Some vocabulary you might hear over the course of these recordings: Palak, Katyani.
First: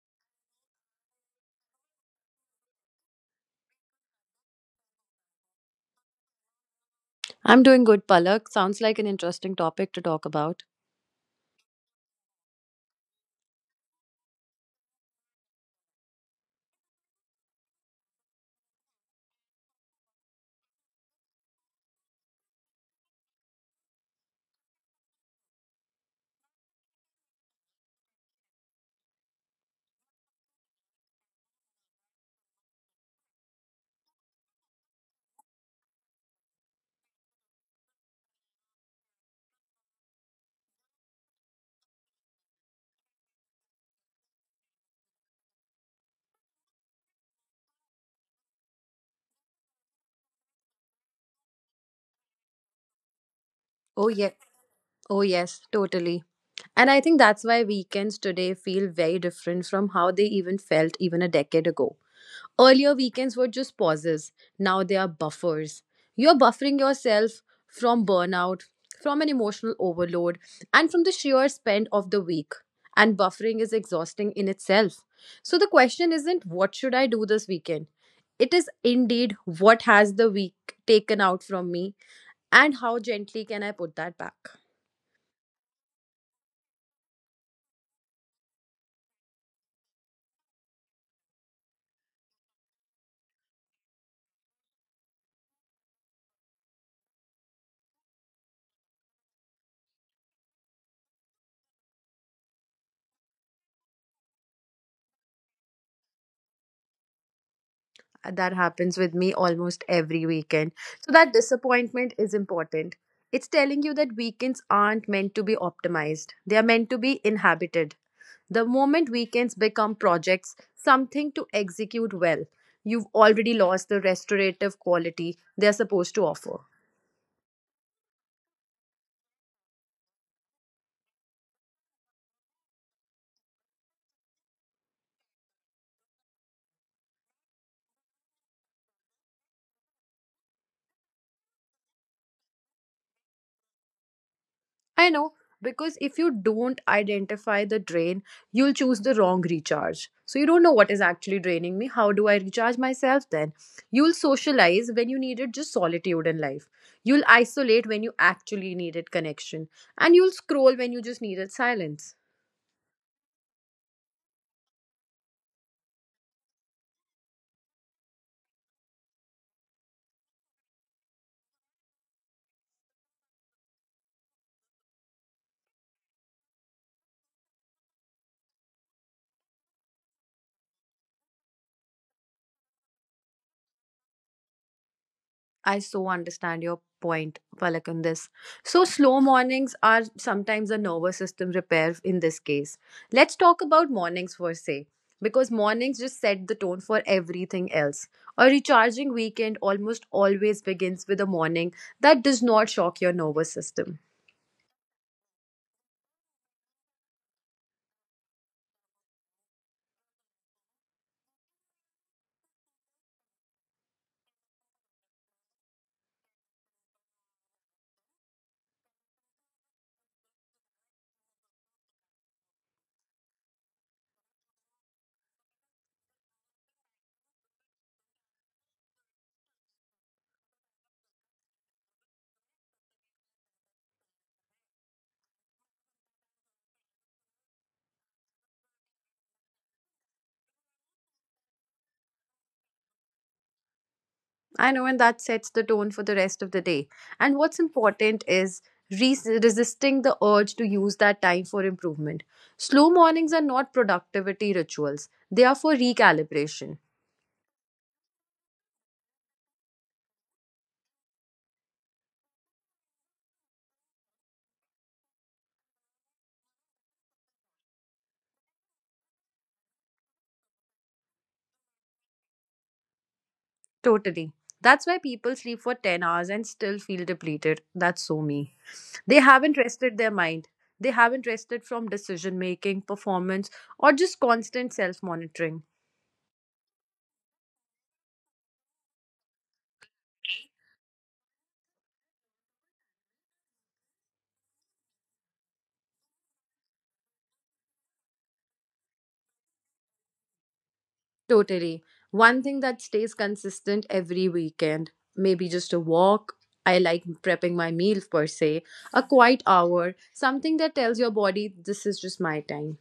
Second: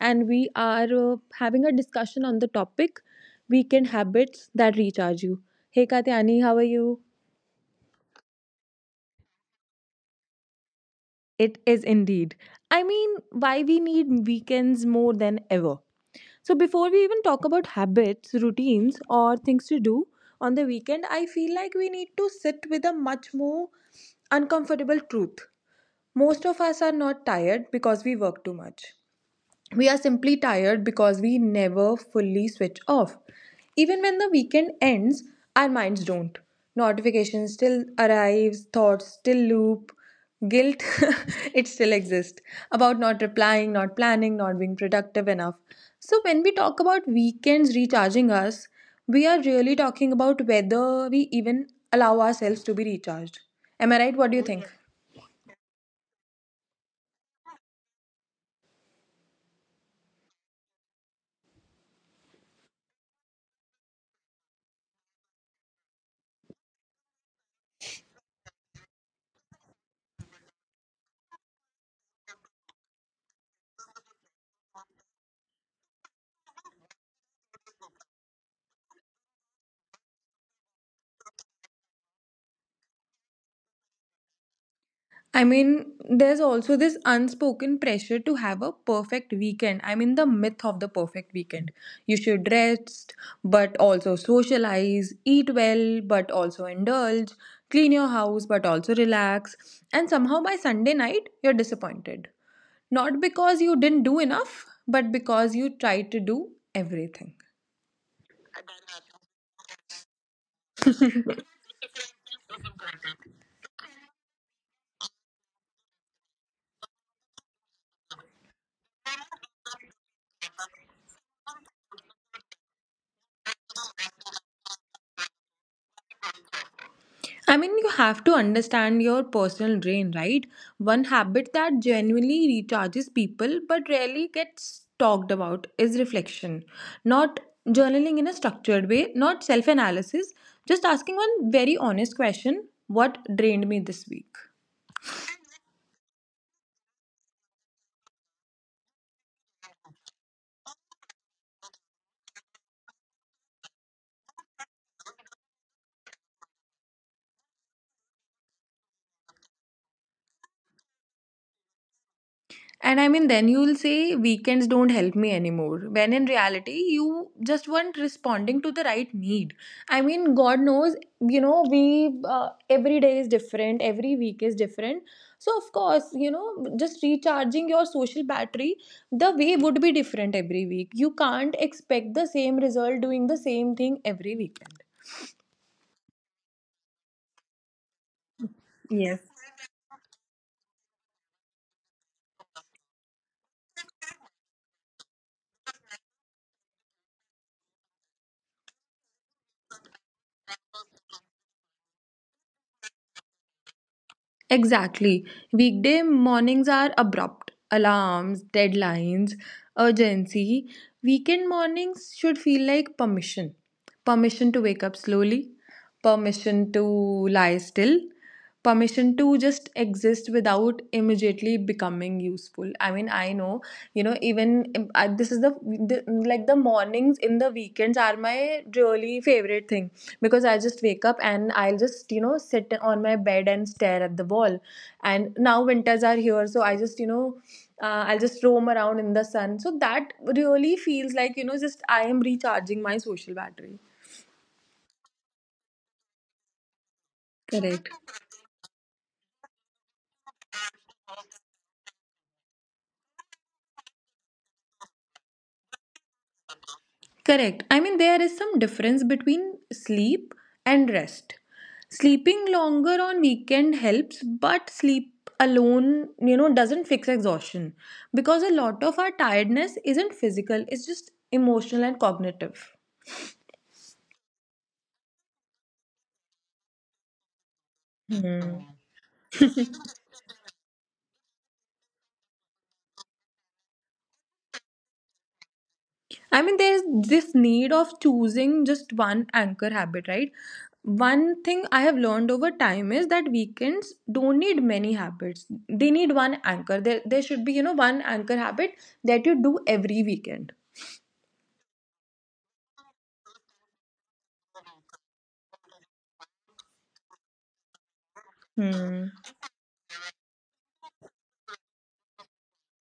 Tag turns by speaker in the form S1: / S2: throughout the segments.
S1: and we are having a discussion on the topic weekend habits that recharge you. Hey, Katyani, how are you?
S2: I'm doing good, Palak. Sounds like an interesting topic to talk about.
S1: It is indeed. I mean, why we need weekends more than ever. So before we even talk about habits, routines, or things to do on the weekend, I feel like we need to sit with a much more uncomfortable truth. Most of us are not tired because we work too much. We are simply tired because we never fully switch off. Even when the weekend ends, our minds don't. Notifications still arrives, thoughts still loop, guilt it still exists about not replying, not planning, not being productive enough. So when we talk about weekends recharging us, we are really talking about whether we even allow ourselves to be recharged. Am I
S2: Oh,
S1: right? What
S2: yeah.
S1: do you think?
S2: Oh, yes, totally. And I think that's why weekends today feel very different from how they even felt even a decade ago. Earlier, weekends were just pauses. Now they are buffers. You're buffering yourself from burnout, from an emotional overload, and from the sheer spend of the week. And buffering is exhausting in itself. So the question isn't what should I do this weekend? It is indeed what has the week taken out from me, and how gently can I put that back?
S1: I mean, there's also this unspoken pressure to have a perfect weekend. I mean, the myth of the perfect weekend. You should rest, but also socialize, eat well, but also indulge, clean your house, but also relax. And somehow by Sunday night, you're disappointed. Not because you didn't do enough, but because you tried to do everything.
S2: That happens with me almost every weekend. So that disappointment is important. It's telling you that weekends aren't meant to be optimized. They are meant to be inhabited. The moment weekends become projects, something to execute well, you've already lost the restorative quality they're supposed to offer.
S1: I mean, you have to understand your personal drain, right? One habit that genuinely recharges people but rarely gets talked about is reflection. Not journaling in a structured way, not self analysis, just asking one very honest question: what drained me this week?
S2: I know, because if you don't identify the drain, you'll choose the wrong recharge. So you don't know what is actually draining me. How do I recharge myself then? You'll socialize when you needed just solitude in life. You'll isolate when you actually needed connection. And you'll scroll when you just needed silence.
S1: And I mean, then you'll say weekends don't help me anymore. When in reality, you just weren't responding to the right need. I mean, God knows, you know, we every day is different, every week is different. So, of course, you know, just recharging your social battery, the way would be different every week. You can't expect the same result doing the same thing every weekend.
S2: I so understand your point, Palak, on this. So,
S1: Yes.
S2: slow mornings are sometimes a nervous system repair in this case. Let's talk about mornings per se, because mornings just set the tone for everything else. A recharging weekend almost always begins with a morning that does not shock your nervous system.
S1: Exactly. Weekday mornings are abrupt. Alarms, deadlines, urgency. Weekend mornings should feel like permission. Permission to wake up slowly, permission to lie still, permission to just exist without immediately becoming useful. I mean, I know, you know, even if I, this is the like the mornings in the weekends are my really favorite thing because I just wake up and I'll just, you know, sit on my bed and stare at the wall. And now winters are here, so I just, you know, I'll just roam around in the sun. So that really feels like, you know, just I am recharging my social battery.
S2: I know, and that sets the tone for the rest of the day. And what's
S1: Correct.
S2: important is resisting the urge to use that time for improvement. Slow mornings are not productivity rituals, they are for recalibration.
S1: Correct. I mean, there is some difference between sleep and rest. Sleeping longer on weekend helps, but sleep alone, you know, doesn't fix exhaustion because a lot of our tiredness isn't physical, it's just emotional and cognitive.
S2: Totally. That's why people sleep for 10 hours and still feel depleted. That's so me.
S1: Hmm.
S2: They haven't rested their mind. They haven't rested from decision making, performance, or just constant self monitoring.
S1: I mean, there's this need of choosing just one anchor habit, right? One thing I have learned over time is that weekends don't need many habits. They need one anchor. There should be, you know, one anchor habit that you do every weekend.
S2: Totally. One thing that stays consistent every weekend, maybe just a walk. I like prepping my meal per se, a
S1: Hmm.
S2: quiet hour, something that tells your body this is just my time.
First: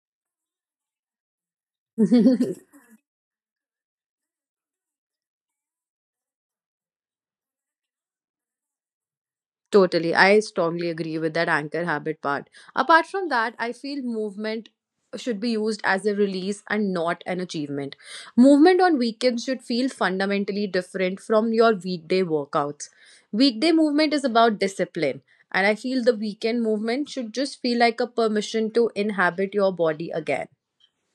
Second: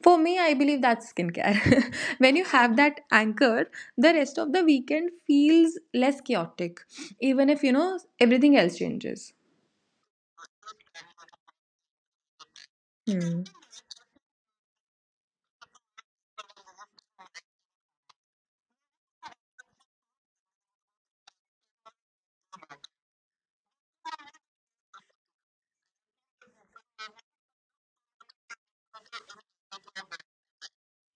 S1: For me, I believe that's skincare. When you have that anchor, the rest of the weekend feels less chaotic, even if, you know, everything else changes.
S2: Totally. I strongly agree with that anchor habit part. Apart from
S1: Hmm.
S2: that, I feel movement should be used as a release and not an achievement. Movement on weekends should feel fundamentally different from your weekday workouts. Weekday movement is about discipline, and I feel the weekend movement should just feel like a permission to inhabit your body again.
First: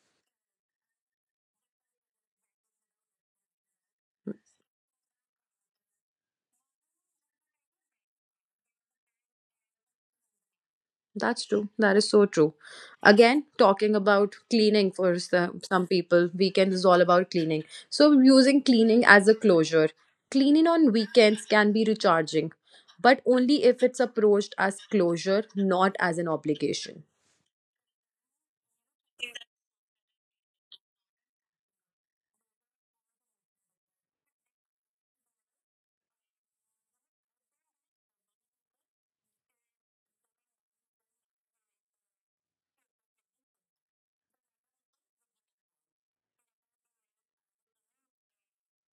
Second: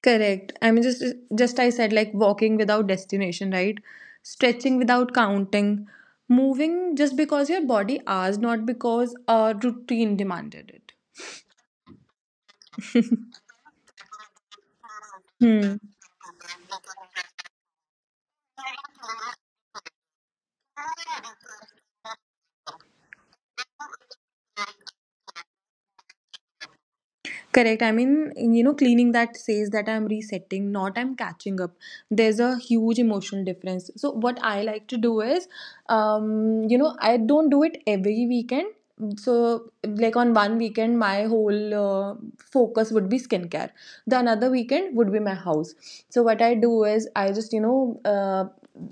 S1: Correct. I mean, just I said like walking without destination, right? Stretching without counting, moving just because your body asked, not because a routine demanded it.
S2: That's true. That is so true. Again, talking about cleaning for some people, weekend is all about cleaning. So, using cleaning as a closure. Cleaning on weekends can be recharging, but only if it's approached as closure, not as an obligation.
S1: Correct. I mean, you know, cleaning that says that I'm resetting, not I'm catching up. There's a huge emotional difference. So, what I like to do is, you know, I don't do it every weekend. So, like on one weekend, my whole focus would be skincare. The another weekend would be my house. So, what I do is, I just, you know, uh,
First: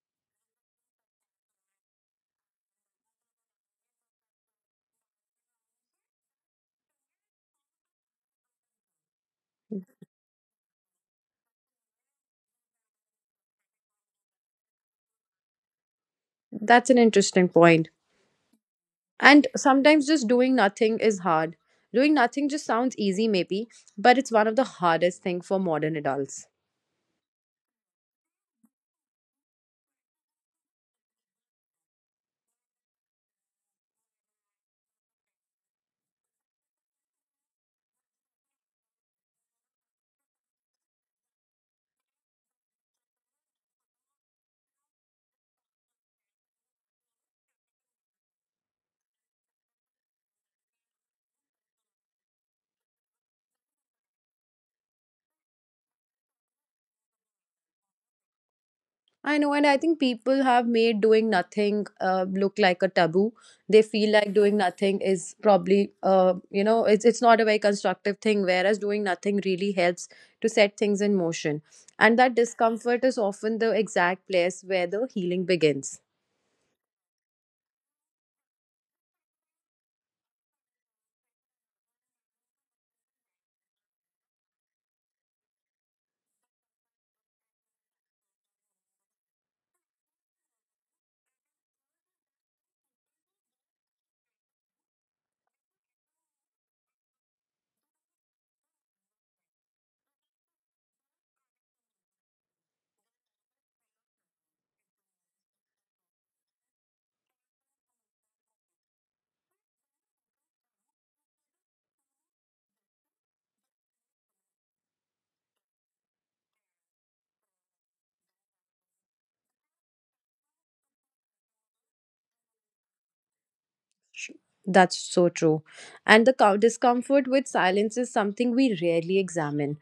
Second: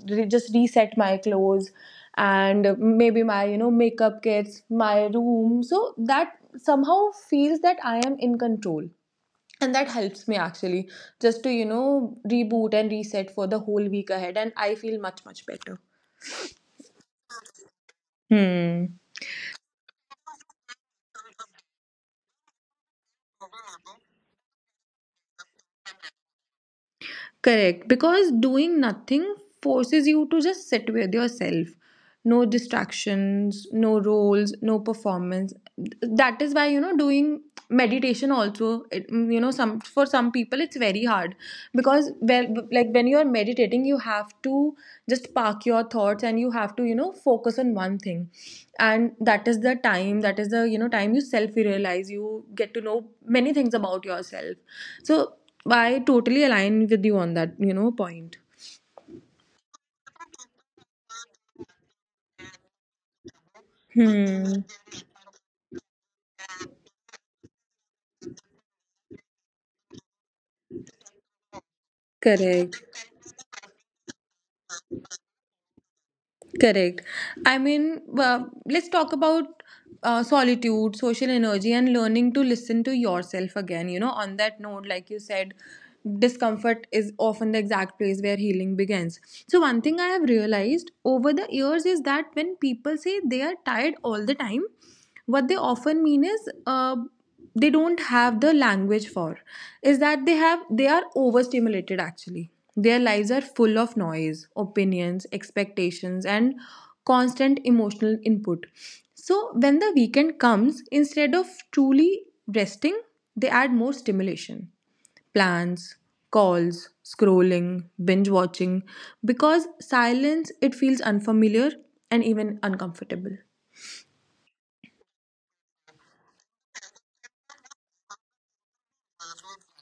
S1: re- just reset my clothes and maybe my, you know, makeup kits, my room. So, that somehow feels that I am in control. And that helps me actually just to, you know, reboot and reset for the whole week ahead. And I feel much, much better.
S2: That's an interesting point.
S1: Hmm.
S2: And sometimes just doing nothing is hard. Doing nothing just sounds easy, maybe, but it's one of the hardest things for modern adults.
S1: Correct. Because doing nothing forces you to just sit with yourself. No distractions, no roles, no performance. That is why, you know, doing meditation also, it, you know, some for some people it's very hard because well, like when you are meditating, you have to just park your thoughts and you have to, you know, focus on one thing. And that is the time, that is the, you know, time you self realize, you get to know many things about yourself. So I totally align with you on that, you know, point.
S2: I know, and I think people have made doing nothing look like a taboo. They feel like doing
S1: Hmm.
S2: nothing is probably, it's not a very constructive thing. Whereas doing nothing really helps to set things in motion, and that
S1: Correct.
S2: discomfort is often the exact place where the healing begins.
S1: Correct. I mean, let's talk about solitude, social energy, and learning to listen to yourself again. You know, on that note, like you said, discomfort is often the exact place where healing begins. So, one thing I have realized over the years is that when people say they are tired all the time, what they often mean is, they don't have the language for is that they are overstimulated actually, their lives are full of noise, opinions, expectations, and constant emotional input. So when the weekend comes, instead of truly resting, they add more stimulation, plans, calls, scrolling, binge watching, because silence, it feels unfamiliar and even uncomfortable.
S2: That's so true, and the discomfort with silence is something we rarely examine.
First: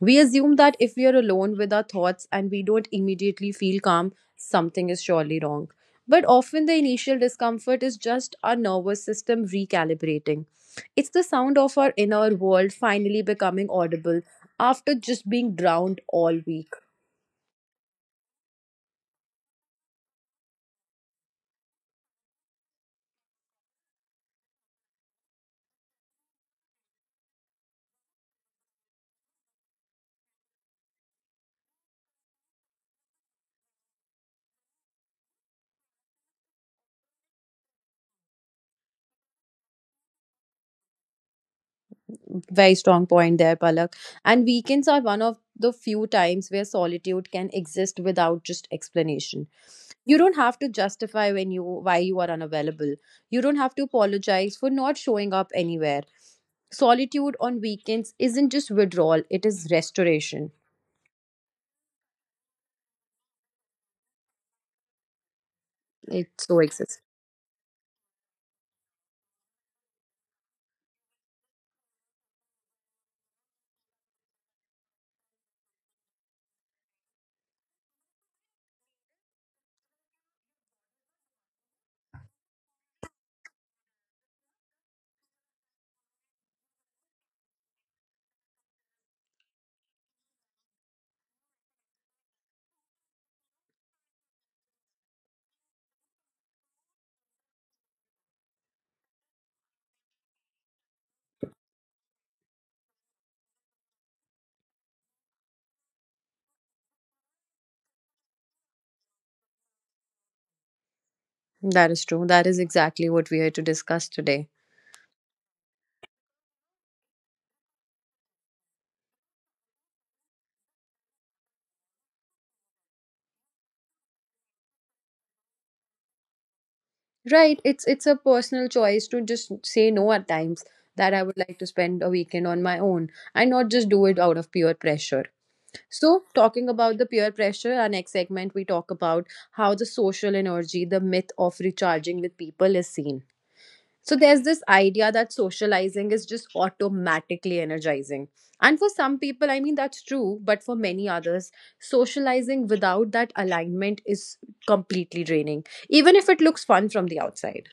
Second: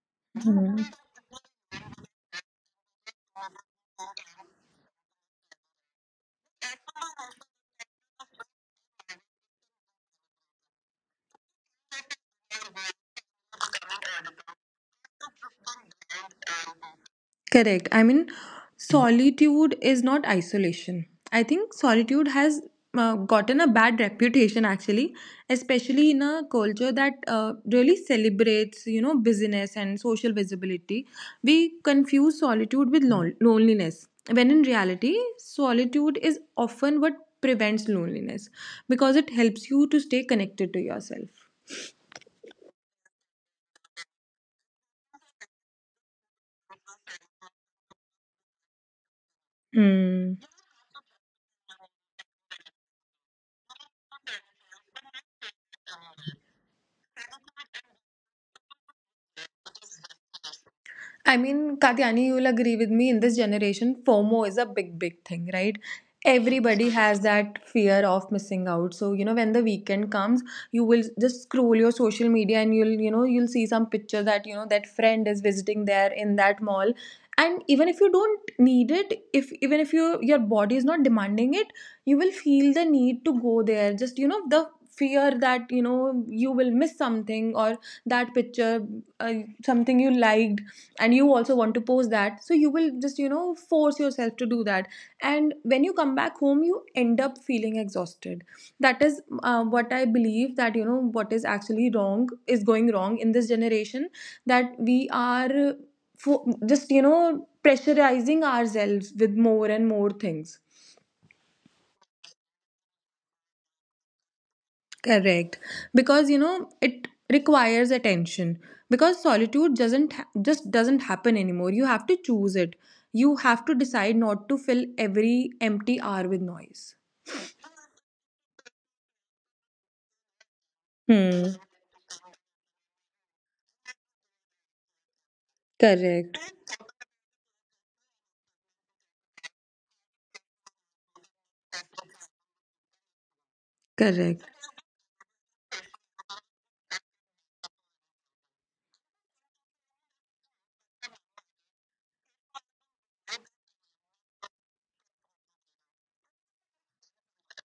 S2: We assume that
S1: Hmm.
S2: if we are alone with our thoughts and we don't immediately feel calm, something is surely wrong. But often the initial discomfort is just our nervous system recalibrating. It's the sound of our inner world finally becoming audible after just being drowned all week.
S1: Correct. I mean, solitude is not isolation. I think solitude has gotten a bad reputation actually, especially in a culture that really celebrates, you know, business and social visibility. We confuse solitude with loneliness, when in reality, solitude is often what prevents loneliness because it helps you to stay connected to yourself.
S2: Very strong point there, Palak. And weekends are one of the few times where solitude can exist without just explanation. You don't
S1: Hmm.
S2: have to justify when you, why you are unavailable. You don't have to apologize for not showing up anywhere. Solitude on weekends isn't just withdrawal, it is restoration.
S1: I mean, Katyani, you'll agree with me in this generation, FOMO is a big, big thing, right?
S2: It so
S1: Everybody
S2: exists.
S1: has that fear of missing out. So, you know, when the weekend comes, you will just scroll your social media and you'll, you know, you'll see some picture that, you know, that friend is visiting there in that mall. And even if you don't need it, if even if you your body is not demanding it, you will feel the need to go there. Just, you know, the fear that, you know, you will miss something or that picture, uh, something you liked and you also want to post that, so you will just, you know, force yourself to do that. And when you come back home you end up feeling exhausted. That is what I believe that, you know, what is actually wrong is going wrong in this generation, that we are fo- just you know pressurizing ourselves with more and more things.
S2: That is true, that is exactly what we are to discuss today.
S1: Correct. Because you know, it requires attention. Because solitude doesn't ha- just doesn't happen anymore. You have to choose it. You have to decide not to fill every empty hour with noise.
S2: Right, it's a personal choice to just say no at times, that I would
S1: Hmm.
S2: like to spend a weekend on my own and not just do it out of pure pressure. So,
S1: Correct.
S2: talking about the peer pressure, our next segment, we talk about how the social energy, the myth of recharging with people is seen. So there's
S1: Correct.
S2: this idea that socializing is just automatically energizing. And for some people, I mean, that's true, but for many others, socializing without that alignment is completely draining, even if it looks fun from the outside.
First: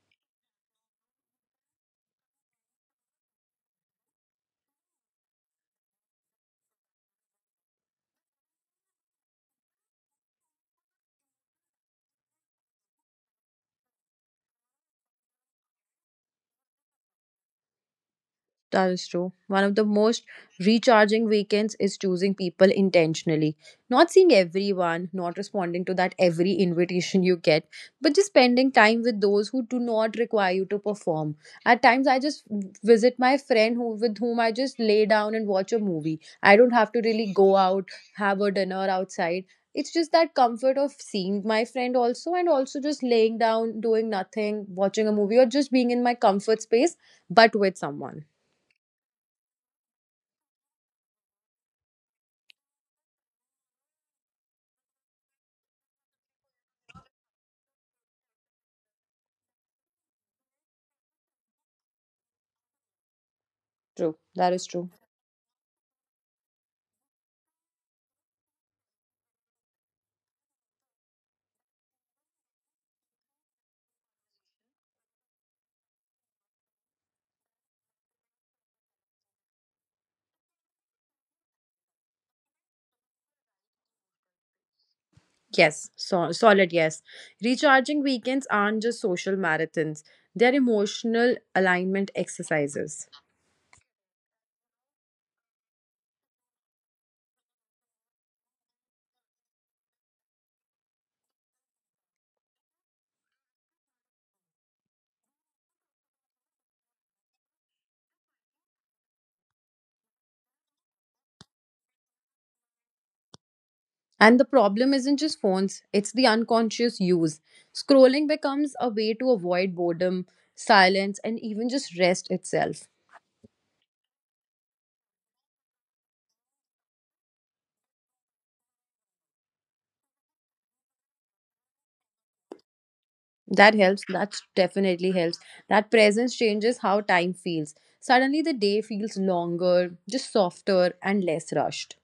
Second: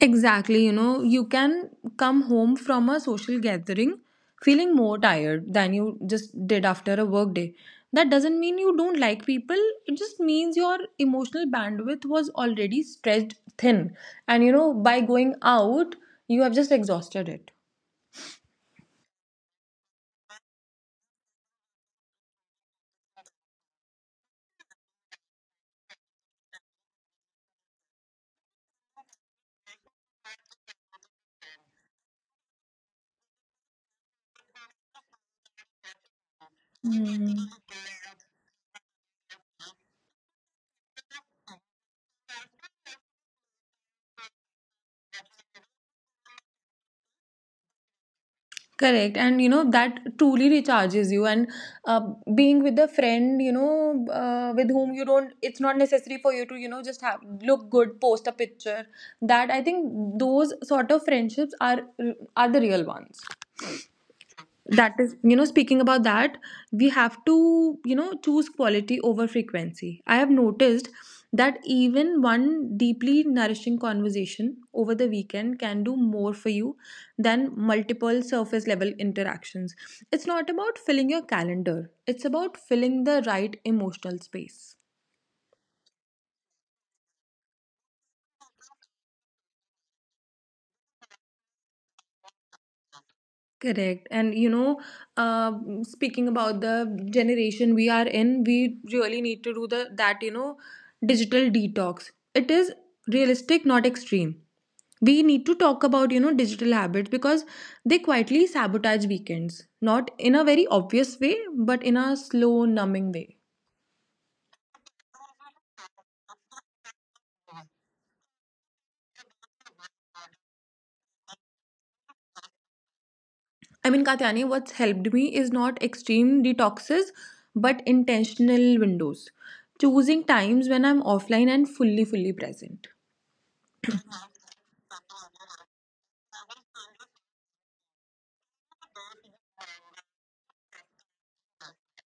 S1: Exactly, you know, you can come home from a social gathering feeling more tired than you just did after a work day. That doesn't mean you don't like people, it just means your emotional bandwidth was already stretched thin. And you know, by going out, you have just exhausted it.
S2: That is true. One of the most recharging weekends is choosing people intentionally. Not seeing everyone, not responding to that every invitation you get, but just spending time with those who do not require you to perform. At times, I just visit my friend who with whom I just lay down and watch a movie. I don't have to really go out, have a dinner outside. It's just that comfort of seeing my friend also, and also just laying down, doing nothing, watching a movie, or just being in my comfort space, but with someone.
S1: Correct. And you know, that truly recharges you. And uh, being with a friend, you know, with whom you don't, it's not necessary for you to, you know, just have look good, post a picture. That I think those sort of friendships are the real ones.
S2: True. That is true.
S1: That is, you know, speaking about that, we have to, you know, choose quality over frequency. I have noticed that even one deeply nourishing conversation over the weekend can do more for you than multiple surface level interactions. It's not about filling your calendar, it's about filling the right emotional space.
S2: Yes, so, solid yes. Recharging weekends aren't just social marathons, they're emotional alignment exercises.
S1: Correct. And you know, uh, speaking about the generation we are in, we really need to do the that, you know, digital detox. It is realistic, not extreme. We need to talk about, you know, digital habits because they quietly sabotage weekends. Not in a very obvious way, but in a slow, numbing way.
S2: And the problem isn't just phones, it's the unconscious use. Scrolling becomes a way to avoid boredom, silence, and even just rest itself.
S1: I mean, Katyani, what's helped me is not extreme detoxes, but intentional windows. Choosing times when I'm offline and fully, fully present.
S2: That helps, that definitely helps. That presence changes how time feels. Suddenly, the day feels longer, just softer, and less rushed.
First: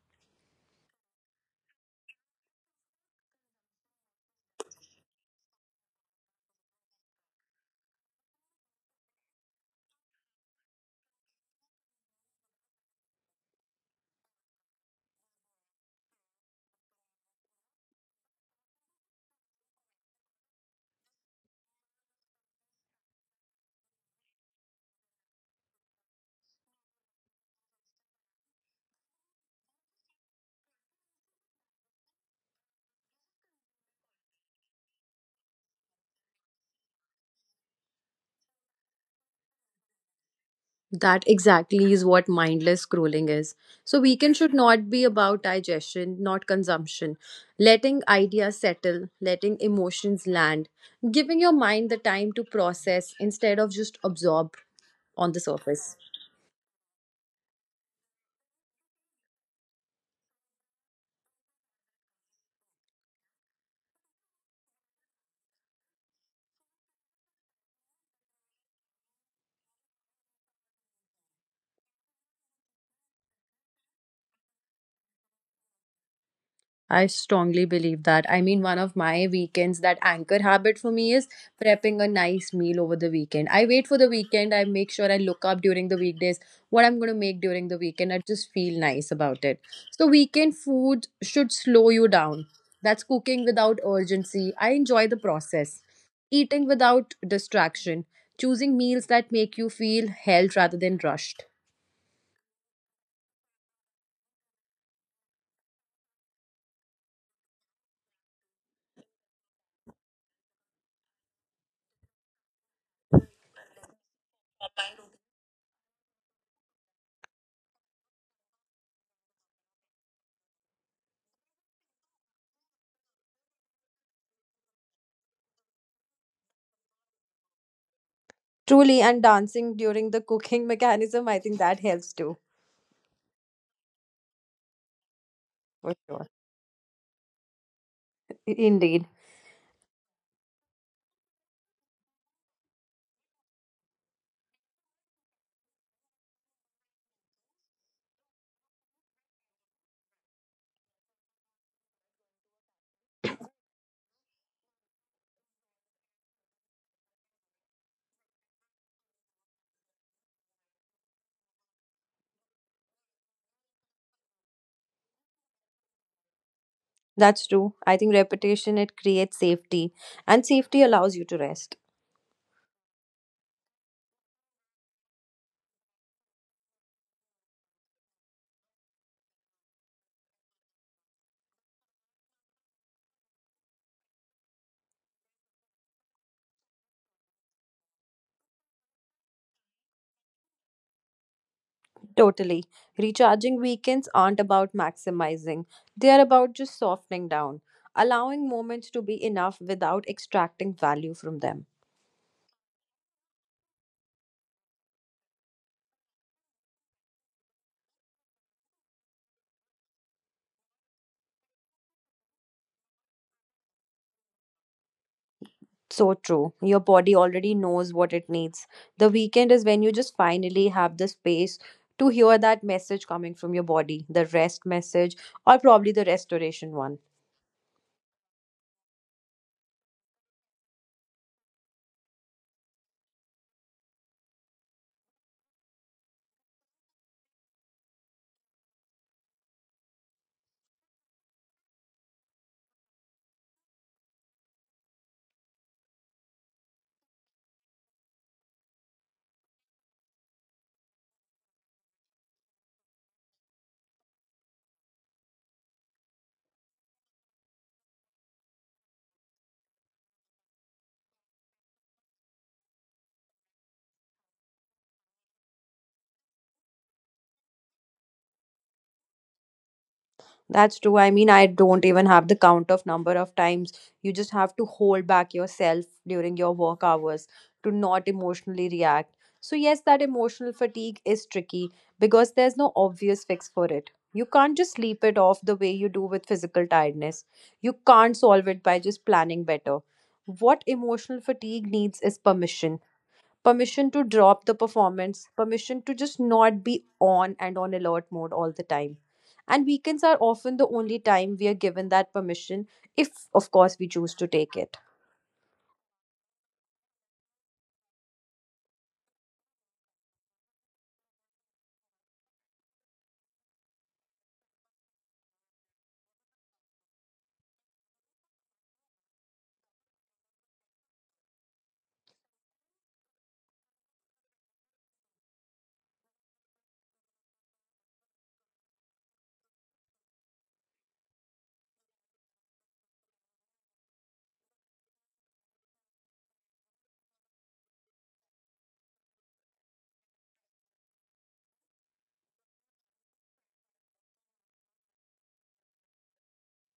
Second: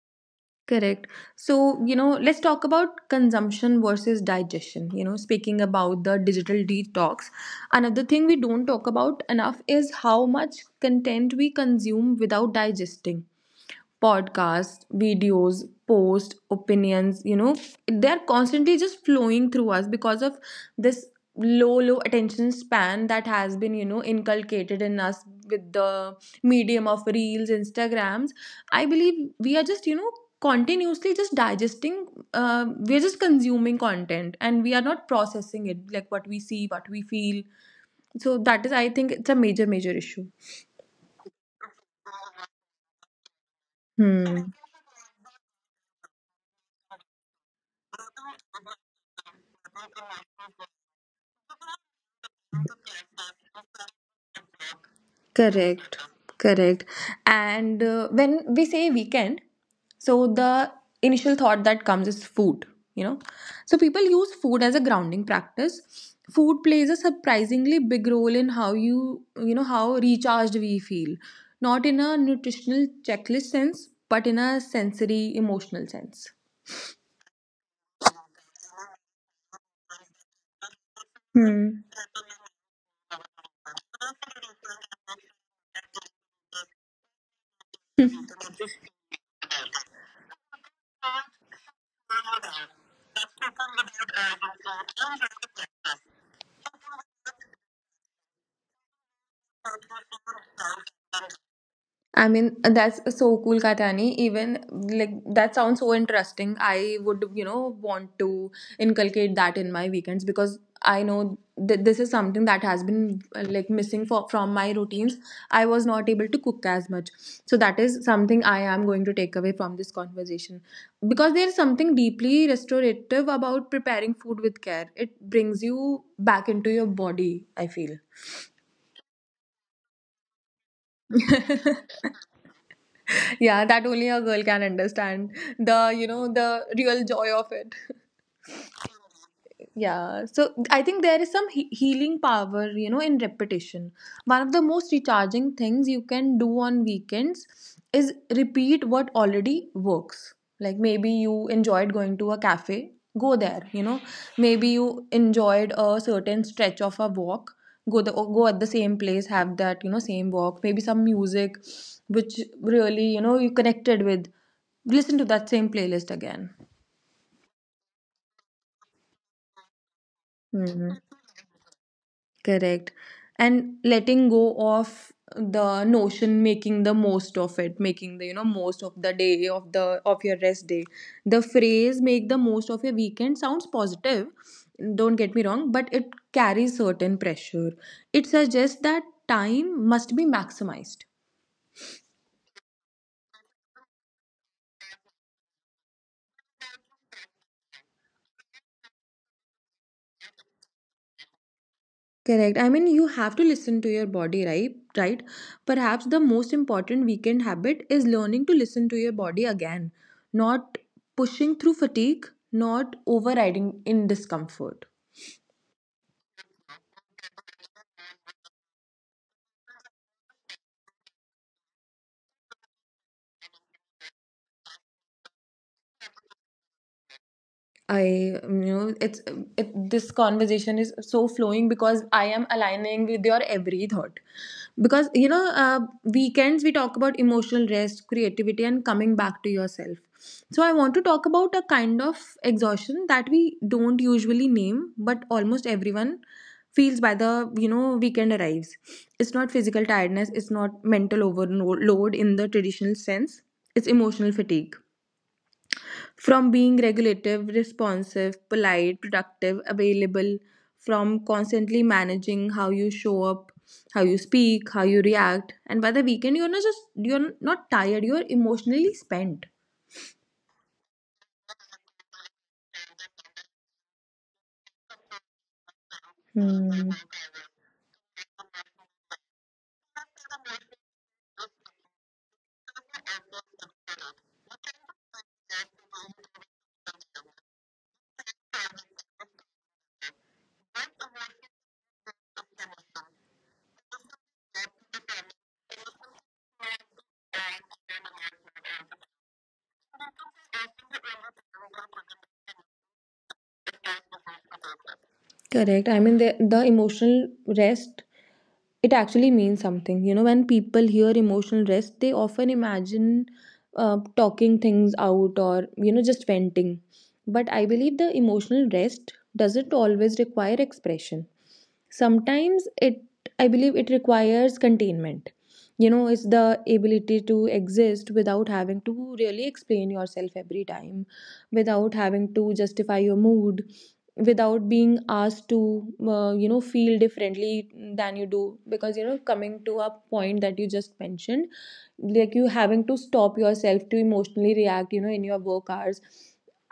S1: Correct. So, you know, let's talk about consumption versus digestion. You know, speaking about the digital detox, another thing we don't talk about enough is how much content we consume without digesting: podcasts, videos, posts, opinions, you know, they're constantly just flowing through us because of this low, low attention span that has been, you know, inculcated in us with the medium of reels, Instagrams. I believe we are just, you know, continuously just digesting we're just consuming content and we are not processing it, like what we see, what we feel. So that is, I think, it's a major, major issue.
S2: That exactly is what mindless scrolling is. So, weekend
S1: Hmm.
S2: should not be about digestion, not consumption. Letting ideas settle, letting emotions land, giving your mind the time to process instead of just absorb on the
S1: Correct.
S2: surface.
S1: Correct. And when we say weekend, so the initial thought that comes is food, you know. So people use food as a grounding practice. Food plays a surprisingly big role in how you, how recharged we feel. Not in a nutritional checklist sense, but in a sensory emotional sense.
S2: I strongly believe that. I mean, one of my weekends, that anchor habit for me is
S1: Hmm.
S2: prepping a nice meal over the weekend. I wait for the weekend. I make sure I look up during the weekdays what I'm going to make during the weekend. I just feel nice about it. So, weekend food should slow you down. That's cooking without urgency. I enjoy the process. Eating without distraction. Choosing meals that make you feel held rather than rushed.
S1: I mean, that's so cool, Katani. Even like that sounds so interesting. I would, want to inculcate that in my weekends because I know that this is something that has been like missing for from my routines. I was not able to cook as much, so that is something I am going to take away from this conversation because there is something deeply restorative about preparing food with care. It brings you back into your body. I feel.
S2: Truly, and dancing during the cooking mechanism, I think that helps too.
S1: Yeah, that only a girl can understand the,
S2: For sure.
S1: the real joy of it.
S2: Indeed,
S1: Yeah, so I think there is some healing power, in repetition. One of the most recharging things you can do on weekends is repeat what already works. Like maybe you enjoyed going to a cafe, go there. Maybe you enjoyed a certain stretch of a walk, go go at the same place, have that, same walk. Maybe some music which really, you connected with. Listen to that same playlist again.
S2: that's true. I think repetition it creates safety, and safety
S1: Mm-hmm.
S2: allows you to rest.
S1: Correct. And letting go of the notion, making the most of it, making the, most of the day of the of your rest day. The phrase make the most of your weekend sounds positive, don't get me wrong, but it carries certain pressure. It suggests that time must be maximized.
S2: Totally. Recharging weekends aren't about maximizing, they are about just softening down, allowing moments to be enough without extracting value from them.
S1: Correct. I mean, you have to listen to your body, right? Right. Perhaps the most important weekend habit is learning to listen to your body again, not pushing through fatigue, not overriding in discomfort.
S2: So true. Your body already knows what it needs. The weekend is when you just finally have the space to hear that message coming from your body, the rest message, or probably the restoration one.
S1: It, this conversation is so flowing because I am aligning with your every thought. Because, weekends we talk about emotional rest, creativity, and coming back to yourself. So, I want to talk about a kind of exhaustion that we don't usually name, but almost everyone feels by the weekend arrives. It's not physical tiredness, it's not mental overload in the traditional sense, it's emotional fatigue from being regulative, responsive, polite, productive, available, from constantly managing how you show up, how you speak, how you react, and by the weekend you're not tired, you're emotionally spent.
S2: That's true. I mean, I don't even have the count of number of times. You just have to hold back yourself during your work hours to not emotionally react. So, yes, that emotional fatigue is tricky because there's no obvious fix for it. You can't just sleep it off the way you do with physical tiredness. You can't solve it by just planning better. What emotional fatigue needs is permission, permission to drop the performance, permission to just not be on and on alert mode all the time. And weekends are often the only time we are given that permission, if of course we choose to take it.
S1: Correct. I mean, the emotional rest, it actually means something. You know, when people hear emotional rest, they often imagine talking things out or, just venting. But I believe the emotional rest doesn't always require expression. Sometimes it, I believe, it requires containment. You know, it's the ability to exist without having to really explain yourself every time, without having to justify your mood without being asked to feel differently than you do because you know coming to a point that you just mentioned like you having to stop yourself to emotionally react you know in your work hours.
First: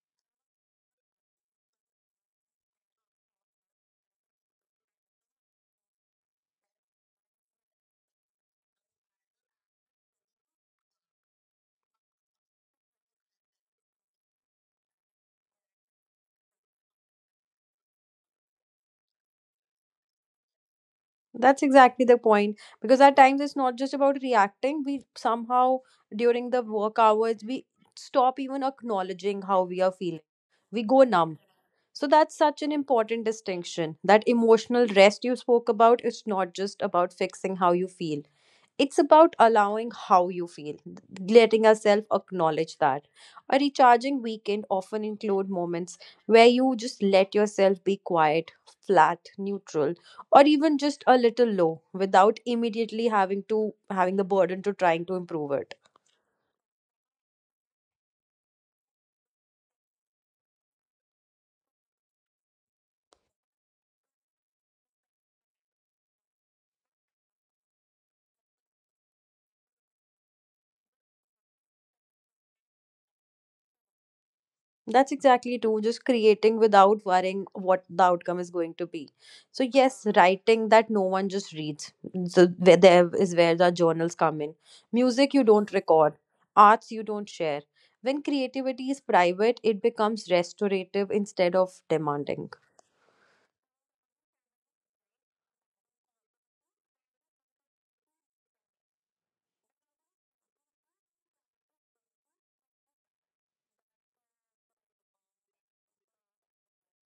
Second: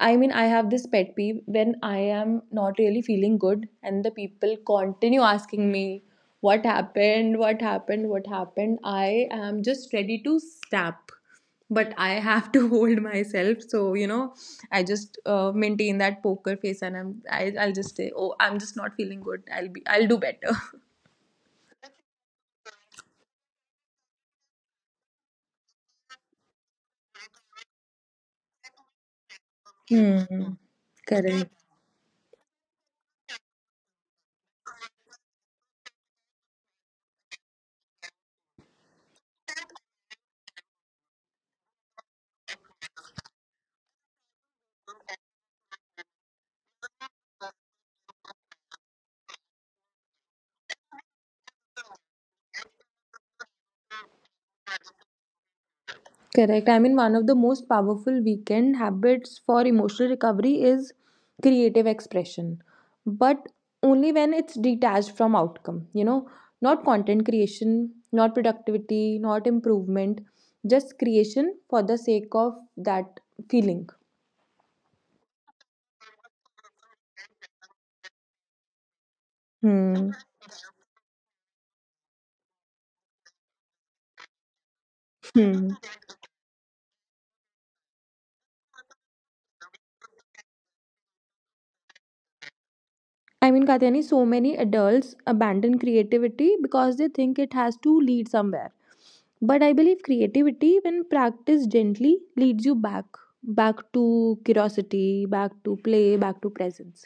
S1: I mean, I have this pet peeve when I am not really feeling good and the people continue asking me, what happened, what happened, what happened? I am just ready to snap, but I have to hold myself. So, I just maintain that poker face and I'll just say, oh, I'm just not feeling good, I'll do better.
S2: That's exactly the point because at times it's not just about reacting, we somehow during the work hours we stop even acknowledging how we are feeling,
S1: Hmm.
S2: we go numb.
S1: Correct.
S2: So that's such an important distinction. That emotional rest you spoke about is not just about fixing how you feel. It's about allowing how you feel, letting yourself acknowledge that. A recharging weekend often include moments where you just let yourself be quiet, flat, neutral, or even just a little low without immediately having to having the burden to trying to improve it.
S1: Correct. I mean, one of the most powerful weekend habits for emotional recovery is creative expression, but only when it's detached from outcome, not content creation, not productivity, not improvement, just creation for the sake of that feeling.
S2: That's exactly true. Just creating without worrying what the outcome is going to be. So yes,
S1: Hmm.
S2: writing that no one just reads. So where there is where the journals come in. Music you
S1: Hmm.
S2: don't record, arts you don't share. When creativity is private, it becomes restorative instead of demanding.
S1: I mean, Katyani, so many adults abandon creativity because they think it has to lead somewhere. But I believe creativity, when practiced gently, leads you back, back to curiosity, back to play, back to presence.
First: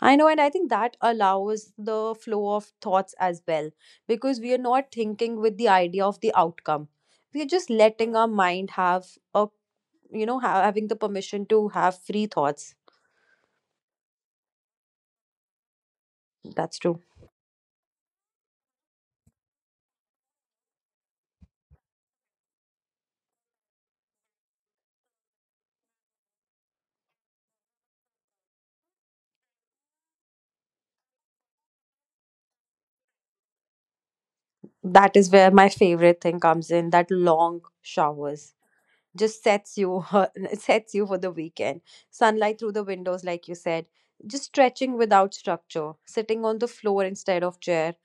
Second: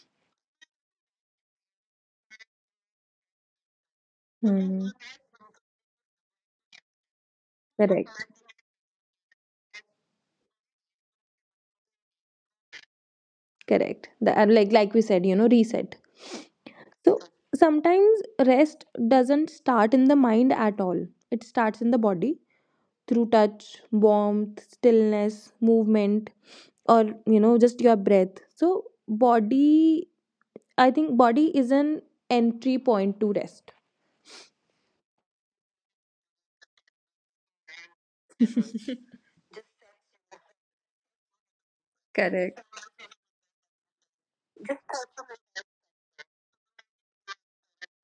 S2: I know, and I think that allows the flow of thoughts as well because we are not thinking with the idea of the outcome. We are just letting
S1: Correct.
S2: our mind have a, you know, having the permission to have free thoughts.
S1: Correct. The, and like we said, reset.
S2: That's true.
S1: So sometimes rest doesn't start in the mind at all. It starts in the body through touch, warmth, stillness, movement, or just your breath. So, body, I think, body is an entry point to rest.
S2: That is where my favorite thing comes in, that long showers just sets you it sets you for the weekend, sunlight
S1: Correct.
S2: through the windows like you said, just stretching without structure, sitting on the floor instead of chair.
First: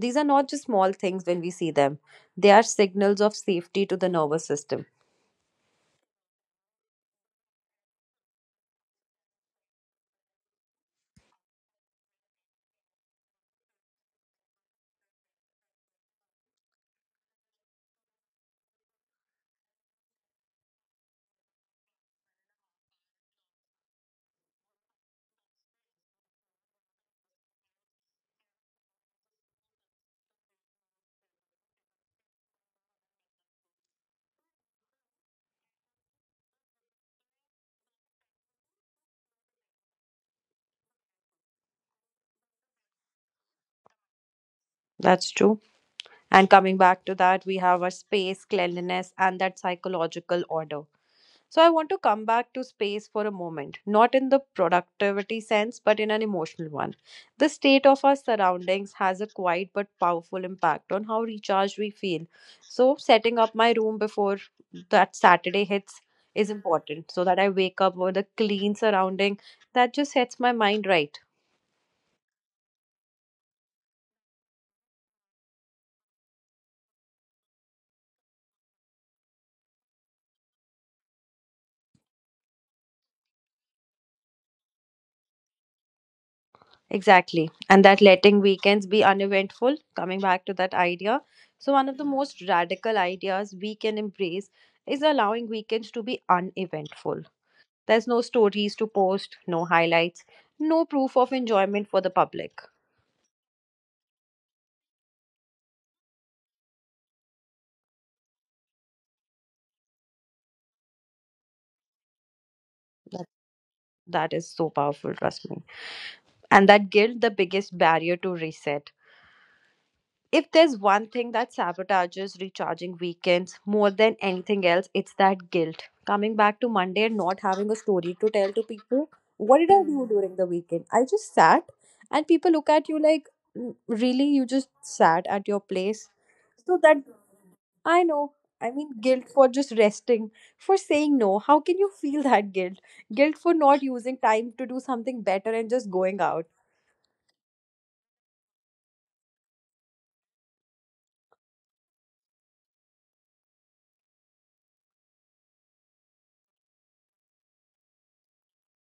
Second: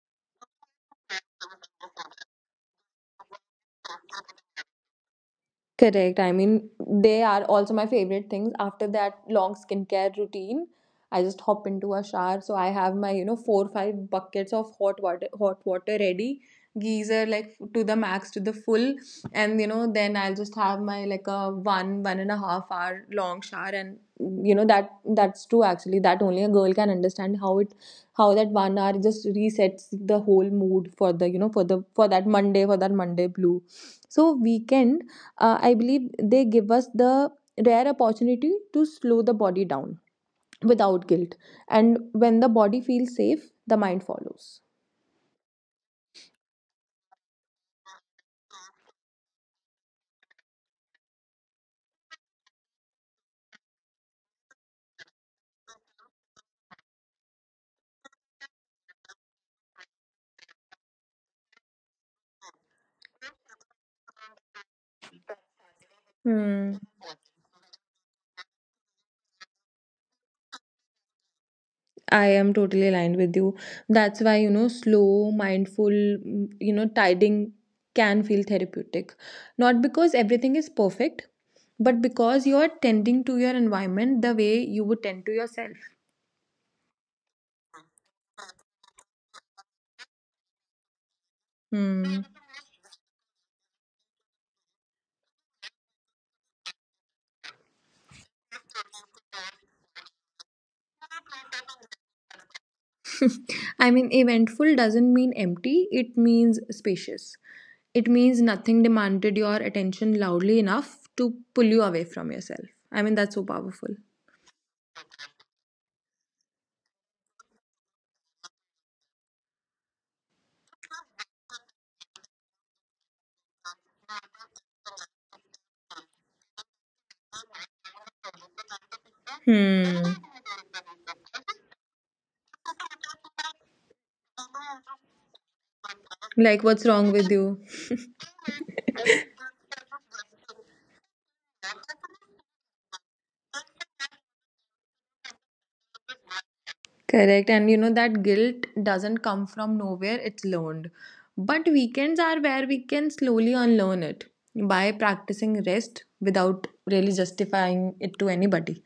S2: These are not just small things when we see them, they are signals of safety to the nervous system.
S1: Correct. I mean, they are also my favorite things. After that long skincare routine, I just hop into a shower. So I have my, four five buckets of hot water ready, geyser like to the max, to the full, and then I'll just have my like a one and a half hour long shower, and you know that's true actually. That only a girl can understand how that 1 hour just resets the whole mood for the for the for that Monday, for that Monday blue. So weekend, I believe they give us the rare opportunity to slow the body down without guilt. And when the body feels safe, the mind follows.
S2: That's true. And coming back to that, we have our space, cleanliness, and that psychological order. So, I want to come back to space for a moment, not in the productivity sense, but in an emotional one. The state of our surroundings has a quiet but powerful impact on how recharged we feel. So, setting up my room before that Saturday hits is
S1: Hmm.
S2: important so that I wake up with a clean surrounding that just sets my mind right.
S1: I am totally aligned with you. That's why, slow, mindful, tidying can feel therapeutic. Not because everything is perfect, but because you are tending to your environment the way you would tend to yourself.
S2: Exactly. And that letting weekends be uneventful, coming back to that idea. So, one of the
S1: Hmm.
S2: most radical ideas we can embrace is allowing weekends to be uneventful. There's no stories to post, no highlights, no proof of enjoyment for the public.
S1: I mean, eventful doesn't mean empty, it means spacious. It means nothing demanded your attention loudly enough to pull you away from yourself. I mean,
S2: That,
S1: that's so powerful.
S2: that is so powerful, trust me. And that guilt, the biggest barrier to reset. If there's one thing that sabotages recharging weekends more than anything else, it's that guilt. Coming back to Monday and not having a story to tell to people, what did I
S1: Hmm.
S2: do during the weekend? I just sat, and people look at you like, "Mm, really, you just sat at your place?
S1: Like,
S2: So
S1: what's
S2: that
S1: wrong with you?
S2: I know. I mean, guilt for just resting, for saying no. How can you feel that guilt? Guilt for not using time to do something better and just going out.
S1: Correct. And you know that guilt doesn't come from nowhere, it's learned. But weekends are where we can slowly unlearn it by practicing rest without really justifying it to anybody.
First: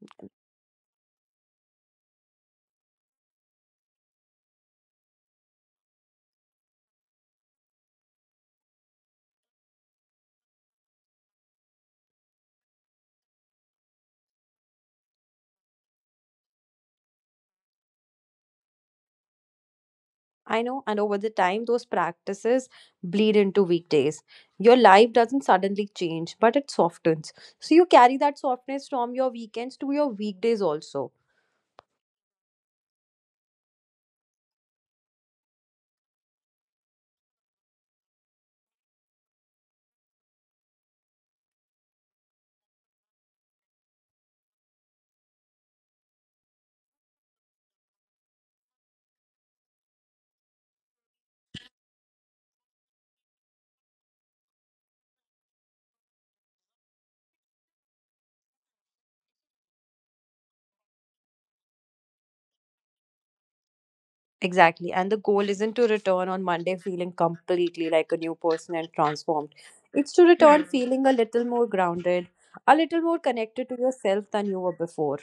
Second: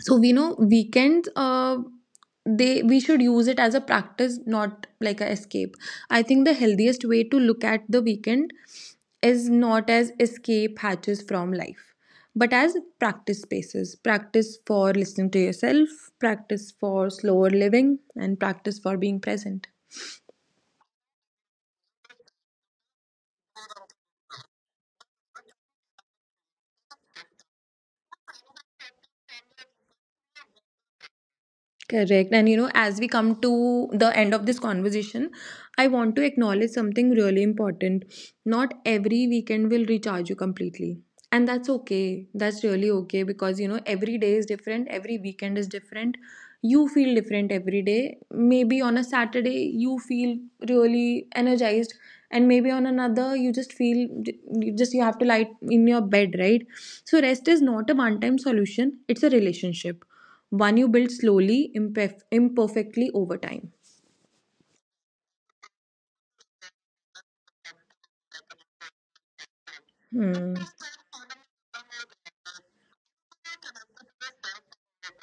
S1: So we know weekends, they we should use it as a practice, not like a escape. I think the healthiest way to look at the weekend is not as escape hatches from life, but as practice spaces, practice for listening to yourself, practice for slower living, and practice for being present.
S2: I know, and over the time, those practices bleed into weekdays. Your life doesn't suddenly change, but it softens. So you carry that softness from your weekends to your weekdays also.
S1: Correct. And you know, as we come to the end of this conversation, I want to acknowledge something really important. Not every weekend will recharge you completely. And that's okay. That's really okay because you know, every day is different, every weekend is different. You feel different every day. Maybe on a Saturday, you feel really energized, and maybe on another, you just feel you have to lie in your bed, right? So, rest is not a one time solution, it's a relationship one you build slowly, imperfectly over time.
S2: Exactly. And the goal isn't to return on Monday feeling completely like a new person and transformed. It's to
S1: Hmm.
S2: return Hmm. feeling a little more grounded, a little more connected to yourself than you were before.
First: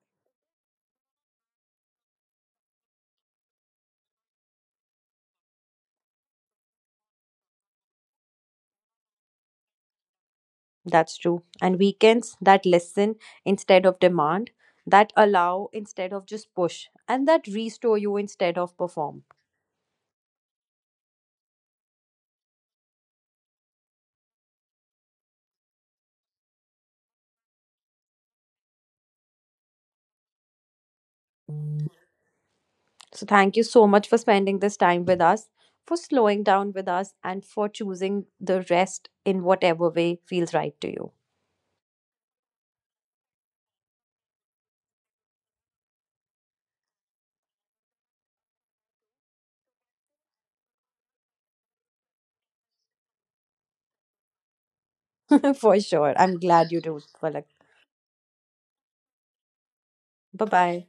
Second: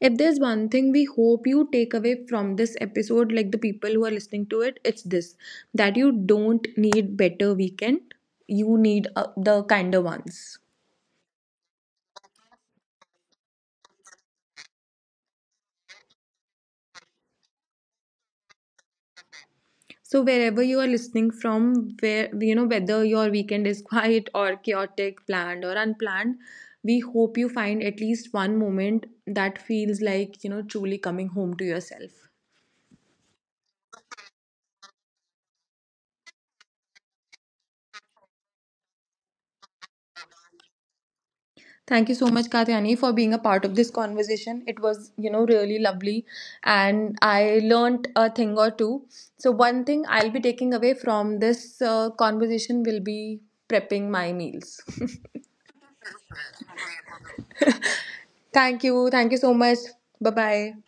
S1: If there's one thing we hope you take away from this episode, like the people who are listening to it, it's this, that you don't need better weekend, you need the kinder ones.
S2: That's true. And weekends that listen instead of demand, that allow instead of just push, and that restore you instead of perform.
S1: So wherever you are listening from, where you know whether your weekend is quiet or chaotic, planned or unplanned, we hope you find at least one moment that feels like you know truly coming home to yourself.
S2: So, thank you so much for spending this time with us, for slowing down with us, and for choosing the rest in whatever way feels right to you.
S1: Thank you so much, Katyani, for being a part of this conversation. It was, really lovely and I learned a thing or two. So, one thing I'll be taking away from this conversation will be prepping my meals.
S2: For sure. I'm glad you do, Palak.
S1: Thank you. Thank you so much. Bye
S2: Bye
S1: bye.
S2: bye.